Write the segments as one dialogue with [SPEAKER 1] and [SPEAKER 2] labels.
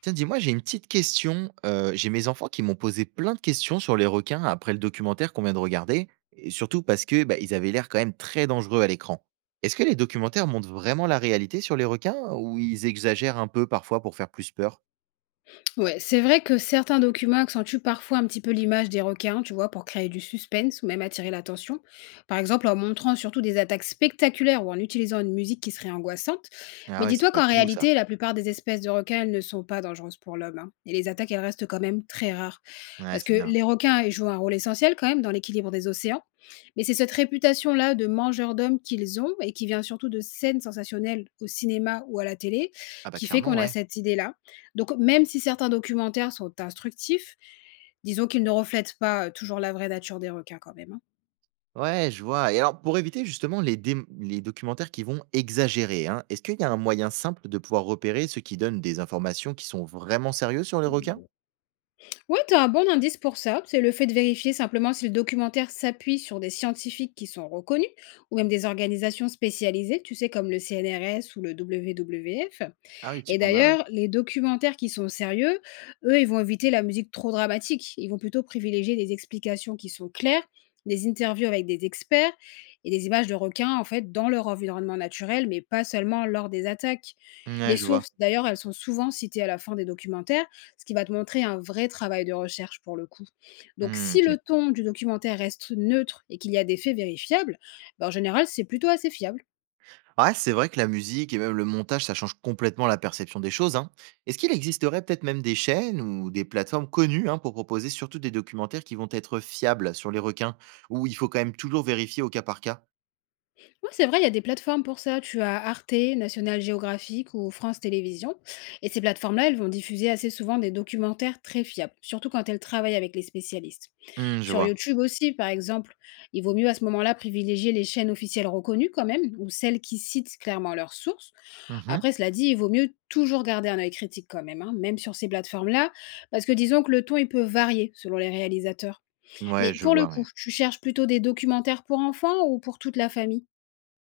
[SPEAKER 1] Tiens, dis-moi, j'ai une petite question. J'ai mes enfants qui m'ont posé plein de questions sur les requins après le documentaire qu'on vient de regarder, et surtout parce que bah, ils avaient l'air quand même très dangereux à l'écran. Est-ce que les documentaires montrent vraiment la réalité sur les requins ou ils exagèrent un peu parfois pour faire plus peur?
[SPEAKER 2] Ouais, c'est vrai que certains documents accentuent parfois un petit peu l'image des requins, tu vois, pour créer du suspense ou même attirer l'attention. Par exemple, en montrant surtout des attaques spectaculaires ou en utilisant une musique qui serait angoissante.
[SPEAKER 1] Ah
[SPEAKER 2] Mais
[SPEAKER 1] ouais, c'est
[SPEAKER 2] dis-toi
[SPEAKER 1] pas
[SPEAKER 2] qu'en
[SPEAKER 1] tout doux ça.
[SPEAKER 2] réalité, la plupart des espèces de requins, elles ne sont pas dangereuses pour l'homme, hein. Et les attaques, elles restent quand même très rares.
[SPEAKER 1] Ouais,
[SPEAKER 2] Parce
[SPEAKER 1] c'est
[SPEAKER 2] que
[SPEAKER 1] bien.
[SPEAKER 2] les requins, ils jouent un rôle essentiel quand même dans l'équilibre des océans. Mais c'est cette réputation-là de mangeurs d'hommes qu'ils ont et qui vient surtout de scènes sensationnelles au cinéma ou à la télé
[SPEAKER 1] Ah bah
[SPEAKER 2] qui fait
[SPEAKER 1] clairement,
[SPEAKER 2] qu'on a
[SPEAKER 1] ouais.
[SPEAKER 2] cette idée-là. Donc même si certains documentaires sont instructifs, disons qu'ils ne reflètent pas, toujours la vraie nature des requins quand même, hein.
[SPEAKER 1] Ouais, je vois. Et alors, pour éviter justement les documentaires qui vont exagérer, hein, est-ce qu'il y a un moyen simple de pouvoir repérer ceux qui donnent des informations qui sont vraiment sérieuses sur les requins?
[SPEAKER 2] Ouais, tu as un bon indice pour ça, c'est le fait de vérifier simplement si le documentaire s'appuie sur des scientifiques qui sont reconnus ou même des organisations spécialisées, tu sais, comme le CNRS ou le WWF.
[SPEAKER 1] Ah oui, petit
[SPEAKER 2] Et
[SPEAKER 1] panda, ouais.
[SPEAKER 2] d'ailleurs, les documentaires qui sont sérieux, eux, ils vont éviter la musique trop dramatique. Ils vont plutôt privilégier des explications qui sont claires, des interviews avec des experts et des images de requins, en fait, dans leur environnement naturel, mais pas seulement lors des attaques.
[SPEAKER 1] Ouais,
[SPEAKER 2] Les
[SPEAKER 1] je vois.
[SPEAKER 2] sources, d'ailleurs, elles sont souvent citées à la fin des documentaires, ce qui va te montrer un vrai travail de recherche pour le coup. Donc,
[SPEAKER 1] Mmh,
[SPEAKER 2] si
[SPEAKER 1] OK.
[SPEAKER 2] le ton du documentaire reste neutre et qu'il y a des faits vérifiables, ben, en général, c'est plutôt assez fiable.
[SPEAKER 1] Ah ouais, c'est vrai que la musique et même le montage, ça change complètement la perception des choses, hein. Est-ce qu'il existerait peut-être même des chaînes ou des plateformes connues, hein, pour proposer surtout des documentaires qui vont être fiables sur les requins, où il faut quand même toujours vérifier au cas par cas?
[SPEAKER 2] Ouais, c'est vrai, il y a des plateformes pour ça. Tu as Arte, National Geographic ou France Télévisions. Et ces plateformes-là, elles vont diffuser assez souvent des documentaires très fiables, surtout quand elles travaillent avec les spécialistes.
[SPEAKER 1] Mmh, je
[SPEAKER 2] Sur
[SPEAKER 1] vois.
[SPEAKER 2] YouTube aussi, par exemple, il vaut mieux à ce moment-là privilégier les chaînes officielles reconnues quand même, ou celles qui citent clairement leurs sources.
[SPEAKER 1] Mmh.
[SPEAKER 2] Après, cela dit, il vaut mieux toujours garder un œil critique quand même, hein, même sur ces plateformes-là, parce que disons que le ton, il peut varier selon les réalisateurs.
[SPEAKER 1] Ouais,
[SPEAKER 2] Mais
[SPEAKER 1] je
[SPEAKER 2] pour le
[SPEAKER 1] vois, ouais.
[SPEAKER 2] coup, tu cherches plutôt des documentaires pour enfants ou pour toute la famille?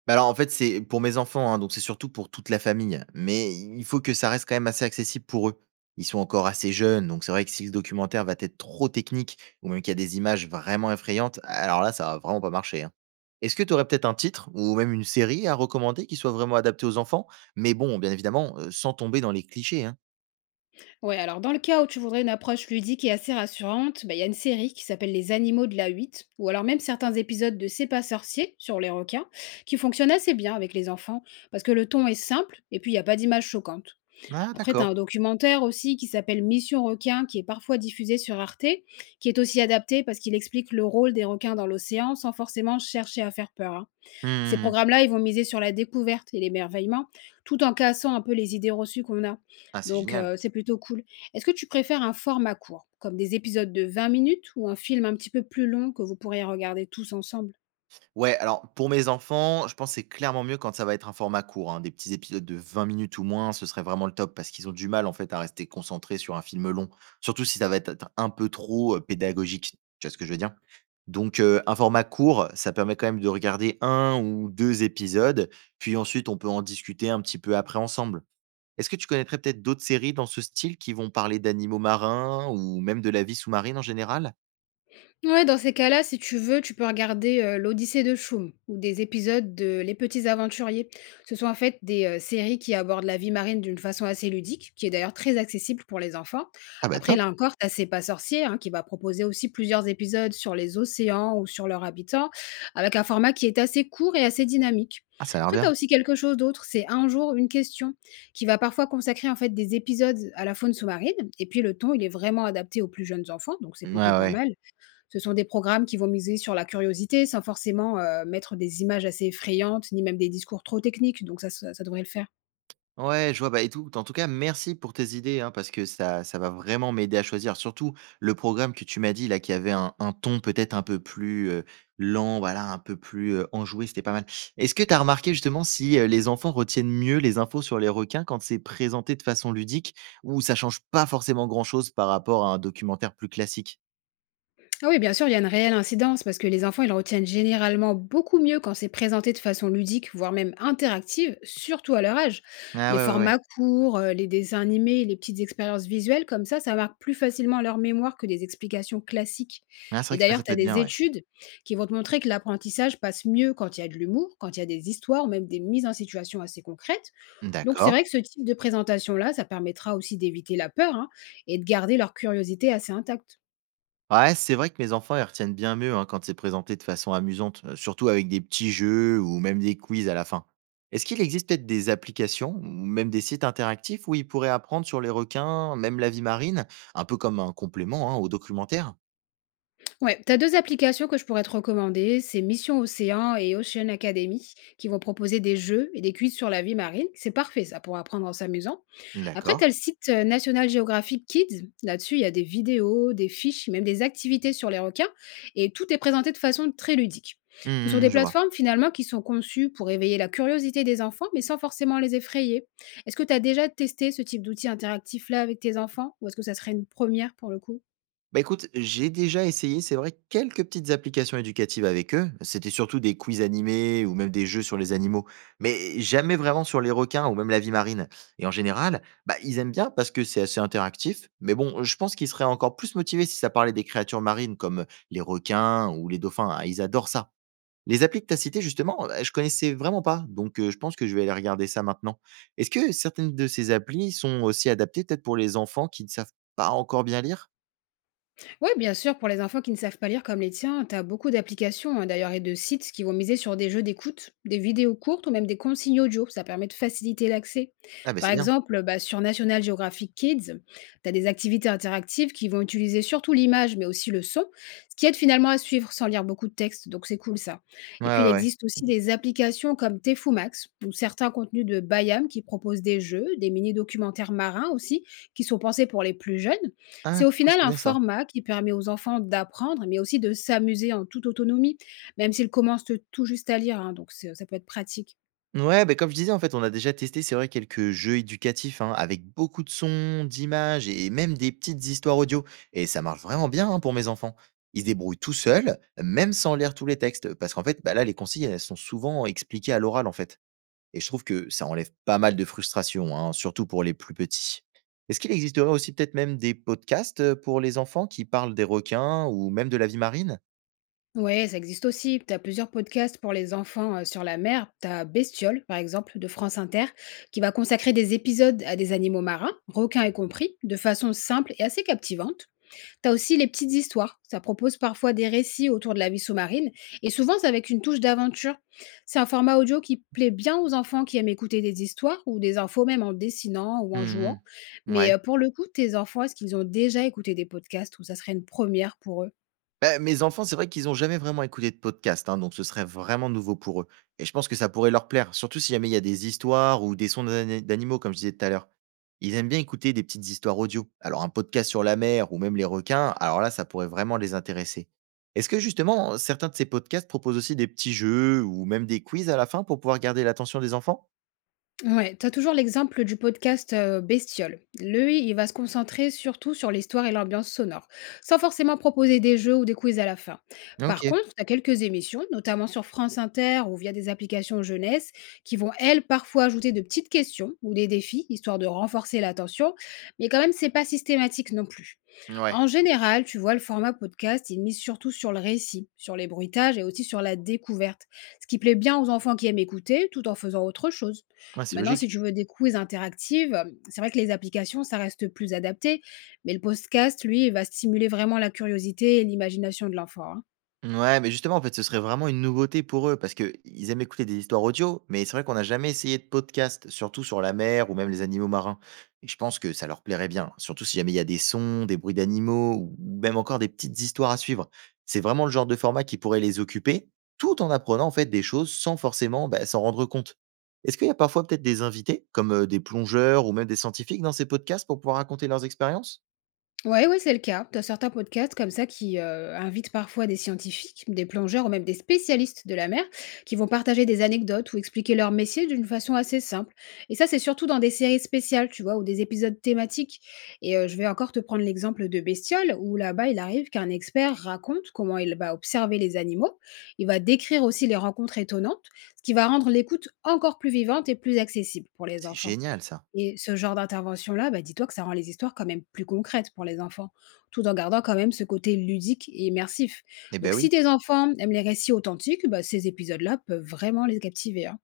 [SPEAKER 1] Bah, alors, en fait, c'est pour mes enfants, hein, donc c'est surtout pour toute la famille. Mais il faut que ça reste quand même assez accessible pour eux. Ils sont encore assez jeunes, donc c'est vrai que si le documentaire va être trop technique ou même qu'il y a des images vraiment effrayantes, alors là, ça va vraiment pas marcher, hein. Est-ce que tu aurais peut-être un titre ou même une série à recommander qui soit vraiment adaptée aux enfants? Mais bon, bien évidemment, sans tomber dans les clichés, hein.
[SPEAKER 2] Ouais, alors dans le cas où tu voudrais une approche ludique et assez rassurante, bah, il y a une série qui s'appelle Les Animaux de la huit, ou alors même certains épisodes de C'est pas sorcier sur les requins, qui fonctionnent assez bien avec les enfants, parce que le ton est simple et puis il n'y a pas d'image choquante.
[SPEAKER 1] Ah,
[SPEAKER 2] Après, tu as
[SPEAKER 1] d'accord.
[SPEAKER 2] un documentaire aussi qui s'appelle Mission requin, qui est parfois diffusé sur Arte, qui est aussi adapté parce qu'il explique le rôle des requins dans l'océan sans forcément chercher à faire peur, hein. Ces
[SPEAKER 1] Hmm.
[SPEAKER 2] programmes-là, ils vont miser sur la découverte et l'émerveillement, tout en cassant un peu les idées reçues qu'on a.
[SPEAKER 1] Ah, c'est
[SPEAKER 2] Donc,
[SPEAKER 1] génial.
[SPEAKER 2] c'est plutôt cool. Est-ce que tu préfères un format court, comme des épisodes de 20 minutes ou un film un petit peu plus long que vous pourriez regarder tous ensemble?
[SPEAKER 1] Ouais, alors pour mes enfants, je pense que c'est clairement mieux quand ça va être un format court, hein. Des petits épisodes de 20 minutes ou moins, ce serait vraiment le top parce qu'ils ont du mal en fait à rester concentrés sur un film long, surtout si ça va être un peu trop, pédagogique. Tu vois ce que je veux dire? Donc un format court, ça permet quand même de regarder un ou 2 épisodes, puis ensuite on peut en discuter un petit peu après ensemble. Est-ce que tu connaîtrais peut-être d'autres séries dans ce style qui vont parler d'animaux marins ou même de la vie sous-marine en général?
[SPEAKER 2] Ouais, dans ces cas-là, si tu veux, tu peux regarder l'Odyssée de Choum ou des épisodes de Les Petits Aventuriers. Ce sont en fait des séries qui abordent la vie marine d'une façon assez ludique, qui est d'ailleurs très accessible pour les enfants.
[SPEAKER 1] Ah bah
[SPEAKER 2] Après,
[SPEAKER 1] top!
[SPEAKER 2] là encore, t'as C'est pas sorcier, hein, qui va proposer aussi plusieurs épisodes sur les océans ou sur leurs habitants, avec un format qui est assez court et assez dynamique.
[SPEAKER 1] Ah ça a l'air
[SPEAKER 2] Après,
[SPEAKER 1] bien.
[SPEAKER 2] t'as aussi quelque chose d'autre, c'est un jour, une question, qui va parfois consacrer en fait des épisodes à la faune sous-marine. Et puis le ton, il est vraiment adapté aux plus jeunes enfants, donc c'est
[SPEAKER 1] Ouais,
[SPEAKER 2] plutôt pas
[SPEAKER 1] ouais.
[SPEAKER 2] mal. Ce sont des programmes qui vont miser sur la curiosité sans forcément, mettre des images assez effrayantes, ni même des discours trop techniques, donc ça devrait le faire.
[SPEAKER 1] Ouais, je vois, bah, et tout. En tout cas, merci pour tes idées, hein, parce que ça va vraiment m'aider à choisir. Surtout le programme que tu m'as dit, là, qui avait un ton peut-être un peu plus lent, voilà, un peu plus enjoué, c'était pas mal. Est-ce que tu as remarqué justement si les enfants retiennent mieux les infos sur les requins quand c'est présenté de façon ludique, ou ça change pas forcément grand-chose par rapport à un documentaire plus classique?
[SPEAKER 2] Ah oui, bien sûr, il y a une réelle incidence parce que les enfants, ils retiennent généralement beaucoup mieux quand c'est présenté de façon ludique, voire même interactive, surtout à leur âge.
[SPEAKER 1] Ah
[SPEAKER 2] Les
[SPEAKER 1] ouais, ouais, ouais.
[SPEAKER 2] formats courts, les dessins animés, les petites expériences visuelles, comme ça marque plus facilement leur mémoire que des explications classiques.
[SPEAKER 1] Ah, c'est vrai
[SPEAKER 2] Et
[SPEAKER 1] que ça
[SPEAKER 2] d'ailleurs, tu
[SPEAKER 1] peut
[SPEAKER 2] as
[SPEAKER 1] être
[SPEAKER 2] des
[SPEAKER 1] bien, ouais.
[SPEAKER 2] études qui vont te montrer que l'apprentissage passe mieux quand il y a de l'humour, quand il y a des histoires ou même des mises en situation assez concrètes. Donc c'est
[SPEAKER 1] D'accord.
[SPEAKER 2] vrai que ce type de présentation-là, ça permettra aussi d'éviter la peur, hein, et de garder leur curiosité assez intacte.
[SPEAKER 1] Ouais, c'est vrai que mes enfants, ils retiennent bien mieux hein, quand c'est présenté de façon amusante, surtout avec des petits jeux ou même des quiz à la fin. Est-ce qu'il existe peut-être des applications ou même des sites interactifs où ils pourraient apprendre sur les requins, même la vie marine, un peu comme un complément hein, au documentaire?
[SPEAKER 2] Ouais, tu as deux applications que je pourrais te recommander, c'est Mission Océan et Ocean Academy qui vont proposer des jeux et des quiz sur la vie marine. C'est parfait ça pour apprendre en s'amusant. Après, tu as
[SPEAKER 1] D'accord.
[SPEAKER 2] le site National Geographic Kids. Là-dessus, il y a des vidéos, des fiches, même des activités sur les requins et tout est présenté de façon très ludique. Ce sont
[SPEAKER 1] Hmm,
[SPEAKER 2] des
[SPEAKER 1] je vois.
[SPEAKER 2] plateformes finalement qui sont conçues pour éveiller la curiosité des enfants mais sans forcément les effrayer. Est-ce que tu as déjà testé ce type d'outil interactif là avec tes enfants ou est-ce que ça serait une première pour le coup?
[SPEAKER 1] Bah écoute, j'ai déjà essayé, c'est vrai, quelques petites applications éducatives avec eux. C'était surtout des quiz animés ou même des jeux sur les animaux, mais jamais vraiment sur les requins ou même la vie marine. Et en général, bah, ils aiment bien parce que c'est assez interactif. Mais bon, je pense qu'ils seraient encore plus motivés si ça parlait des créatures marines comme les requins ou les dauphins, hein. Ils adorent ça. Les applis que tu as citées, justement, je connaissais vraiment pas. Donc, je pense que je vais aller regarder ça maintenant. Est-ce que certaines de ces applis sont aussi adaptées peut-être pour les enfants qui ne savent pas encore bien lire?
[SPEAKER 2] Ouais, bien sûr, pour les enfants qui ne savent pas lire comme les tiens, tu as beaucoup d'applications, hein, d'ailleurs et de sites qui vont miser sur des jeux d'écoute, des vidéos courtes ou même des consignes audio. Ça permet de faciliter l'accès.
[SPEAKER 1] Ah, bah
[SPEAKER 2] Par
[SPEAKER 1] c'est bien.
[SPEAKER 2] exemple, bah, sur National Geographic Kids, tu as des activités interactives qui vont utiliser surtout l'image mais aussi le son, ce qui aide finalement à suivre sans lire beaucoup de texte. Donc c'est cool ça.
[SPEAKER 1] Ouais,
[SPEAKER 2] Et puis il
[SPEAKER 1] ouais, ouais.
[SPEAKER 2] existe aussi des applications comme Tefumax ou certains contenus de Bayam qui proposent des jeux, des mini-documentaires marins aussi, qui sont pensés pour les plus jeunes. C'est
[SPEAKER 1] Ah,
[SPEAKER 2] au
[SPEAKER 1] c'est fou,
[SPEAKER 2] final
[SPEAKER 1] c'est
[SPEAKER 2] un
[SPEAKER 1] bien ça.
[SPEAKER 2] format qui permet aux enfants d'apprendre, mais aussi de s'amuser en toute autonomie, même s'ils commencent tout juste à lire, hein, donc c'est- ça peut être pratique.
[SPEAKER 1] Ouais, bah, comme je disais, en fait, on a déjà testé, c'est vrai, quelques jeux éducatifs, hein, avec beaucoup de sons, d'images et même des petites histoires audio. Et ça marche vraiment bien hein, pour mes enfants. Ils se débrouillent tout seuls, même sans lire tous les textes. Parce qu'en fait, bah, là, les consignes, elles sont souvent expliquées à l'oral, en fait. Et je trouve que ça enlève pas mal de frustration, hein, surtout pour les plus petits. Est-ce qu'il existerait aussi peut-être même des podcasts pour les enfants qui parlent des requins ou même de la vie marine?
[SPEAKER 2] Ouais, ça existe aussi. Tu as plusieurs podcasts pour les enfants sur la mer. Tu as Bestiole, par exemple, de France Inter, qui va consacrer des épisodes à des animaux marins, requins y compris, de façon simple et assez captivante. T'as aussi les petites histoires. Ça propose parfois des récits autour de la vie sous-marine et souvent c'est avec une touche d'aventure. C'est un format audio qui plaît bien aux enfants qui aiment écouter des histoires ou des infos même en dessinant ou en jouant.
[SPEAKER 1] Mhm.
[SPEAKER 2] Mais
[SPEAKER 1] Ouais.
[SPEAKER 2] pour le coup, tes enfants, est-ce qu'ils ont déjà écouté des podcasts ou ça serait une première pour eux?
[SPEAKER 1] Bah, mes enfants, c'est vrai qu'ils n'ont jamais vraiment écouté de podcast, hein, donc ce serait vraiment nouveau pour eux. Et je pense que ça pourrait leur plaire, surtout si jamais il y a des histoires ou des sons d'animaux, comme je disais tout à l'heure. Ils aiment bien écouter des petites histoires audio. Alors un podcast sur la mer ou même les requins, alors là, ça pourrait vraiment les intéresser. Est-ce que justement, certains de ces podcasts proposent aussi des petits jeux ou même des quiz à la fin pour pouvoir garder l'attention des enfants?
[SPEAKER 2] Ouais, tu as toujours l'exemple du podcast Bestiole. Lui, il va se concentrer surtout sur l'histoire et l'ambiance sonore, sans forcément proposer des jeux ou des quiz à la fin.
[SPEAKER 1] Ok.
[SPEAKER 2] Par contre, tu as quelques émissions, notamment sur France Inter ou via des applications jeunesse, qui vont, elles, parfois ajouter de petites questions ou des défis, histoire de renforcer l'attention, mais quand même, c'est pas systématique non plus.
[SPEAKER 1] Ouais.
[SPEAKER 2] En général, tu vois, le format podcast, il mise surtout sur le récit, sur les bruitages et aussi sur la découverte, ce qui plaît bien aux enfants qui aiment écouter tout en faisant autre chose.
[SPEAKER 1] Ouais, c'est
[SPEAKER 2] Maintenant, si
[SPEAKER 1] logique.
[SPEAKER 2] tu veux des quiz interactifs, c'est vrai que les applications, ça reste plus adapté, mais le podcast, lui, il va stimuler vraiment la curiosité et l'imagination de l'enfant, hein.
[SPEAKER 1] Ouais, mais justement, en fait, ce serait vraiment une nouveauté pour eux parce que ils aiment écouter des histoires audio, mais c'est vrai qu'on n'a jamais essayé de podcast, surtout sur la mer ou même les animaux marins. Et je pense que ça leur plairait bien, hein, surtout si jamais il y a des sons, des bruits d'animaux ou même encore des petites histoires à suivre. C'est vraiment le genre de format qui pourrait les occuper, tout en apprenant en fait des choses sans forcément bah, s'en rendre compte. Est-ce qu'il y a parfois peut-être des invités, comme des plongeurs ou même des scientifiques dans ces podcasts pour pouvoir raconter leurs expériences?
[SPEAKER 2] Ouais, ouais, c'est le cas. Tu as certains podcasts comme ça qui invitent parfois des scientifiques, des plongeurs ou même des spécialistes de la mer qui vont partager des anecdotes ou expliquer leur métier d'une façon assez simple. Et ça, c'est surtout dans des séries spéciales, tu vois, ou des épisodes thématiques. Et je vais encore te prendre l'exemple de Bestiole, où là-bas, il arrive qu'un expert raconte comment il va observer les animaux. Il va décrire aussi les rencontres étonnantes, ce qui va rendre l'écoute encore plus vivante et plus accessible pour
[SPEAKER 1] Ah,
[SPEAKER 2] les
[SPEAKER 1] c'est
[SPEAKER 2] enfants.
[SPEAKER 1] génial ça.
[SPEAKER 2] Et ce genre d'intervention-là, bah, dis-toi que ça rend les histoires quand même plus concrètes pour les enfants, tout en gardant quand même ce côté ludique et immersif.
[SPEAKER 1] Eh ben
[SPEAKER 2] Donc
[SPEAKER 1] oui.
[SPEAKER 2] si tes enfants aiment les récits authentiques, bah, ces épisodes-là peuvent vraiment les captiver, hein.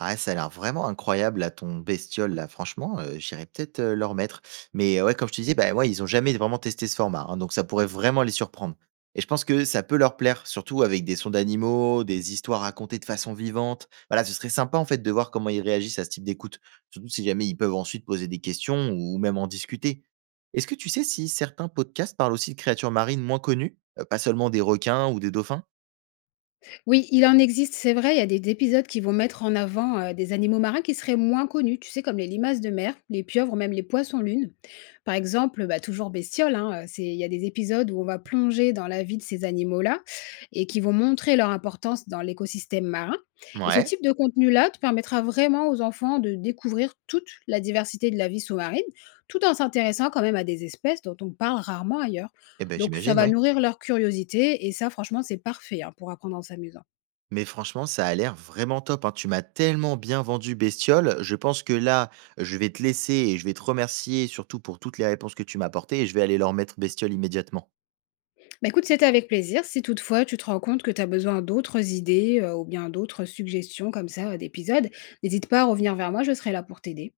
[SPEAKER 1] Ah, ouais, ça a l'air vraiment incroyable là, ton bestiole là, franchement, j'irais peut-être, leur mettre. Mais ouais, comme je te disais, bah, ouais, ils ont jamais vraiment testé ce format, hein, donc ça pourrait vraiment les surprendre. Et je pense que ça peut leur plaire, surtout avec des sons d'animaux, des histoires racontées de façon vivante. Voilà, ce serait sympa en fait de voir comment ils réagissent à ce type d'écoute, surtout si jamais ils peuvent ensuite poser des questions ou même en discuter. Est-ce que tu sais si certains podcasts parlent aussi de créatures marines moins connues? Pas seulement des requins ou des dauphins?
[SPEAKER 2] Oui, il en existe, c'est vrai, il y a des épisodes qui vont mettre en avant des animaux marins qui seraient moins connus, tu sais, comme les limaces de mer, les pieuvres ou même les poissons-lunes. Par exemple, bah, toujours «Bestiole», hein, c'est il y a des épisodes où on va plonger dans la vie de ces animaux-là et qui vont montrer leur importance dans l'écosystème marin et ce
[SPEAKER 1] Ouais.
[SPEAKER 2] type de contenu-là te permettra vraiment aux enfants de découvrir toute la diversité de la vie sous-marine, tout en s'intéressant quand même à des espèces dont on parle rarement ailleurs.
[SPEAKER 1] Eh ben,
[SPEAKER 2] Donc ça
[SPEAKER 1] j'imagine,
[SPEAKER 2] va
[SPEAKER 1] ouais.
[SPEAKER 2] nourrir leur curiosité et ça franchement, c'est parfait, hein, pour apprendre en s'amusant.
[SPEAKER 1] Mais franchement, ça a l'air vraiment top, hein. Tu m'as tellement bien vendu Bestiole. Je pense que là, je vais te laisser et je vais te remercier surtout pour toutes les réponses que tu m'as apportées et je vais aller leur mettre Bestiole immédiatement.
[SPEAKER 2] Bah, écoute, c'était avec plaisir. Si toutefois tu te rends compte que tu as besoin d'autres idées, ou bien d'autres suggestions comme ça, d'épisodes, n'hésite pas à revenir vers moi, je serai là pour t'aider.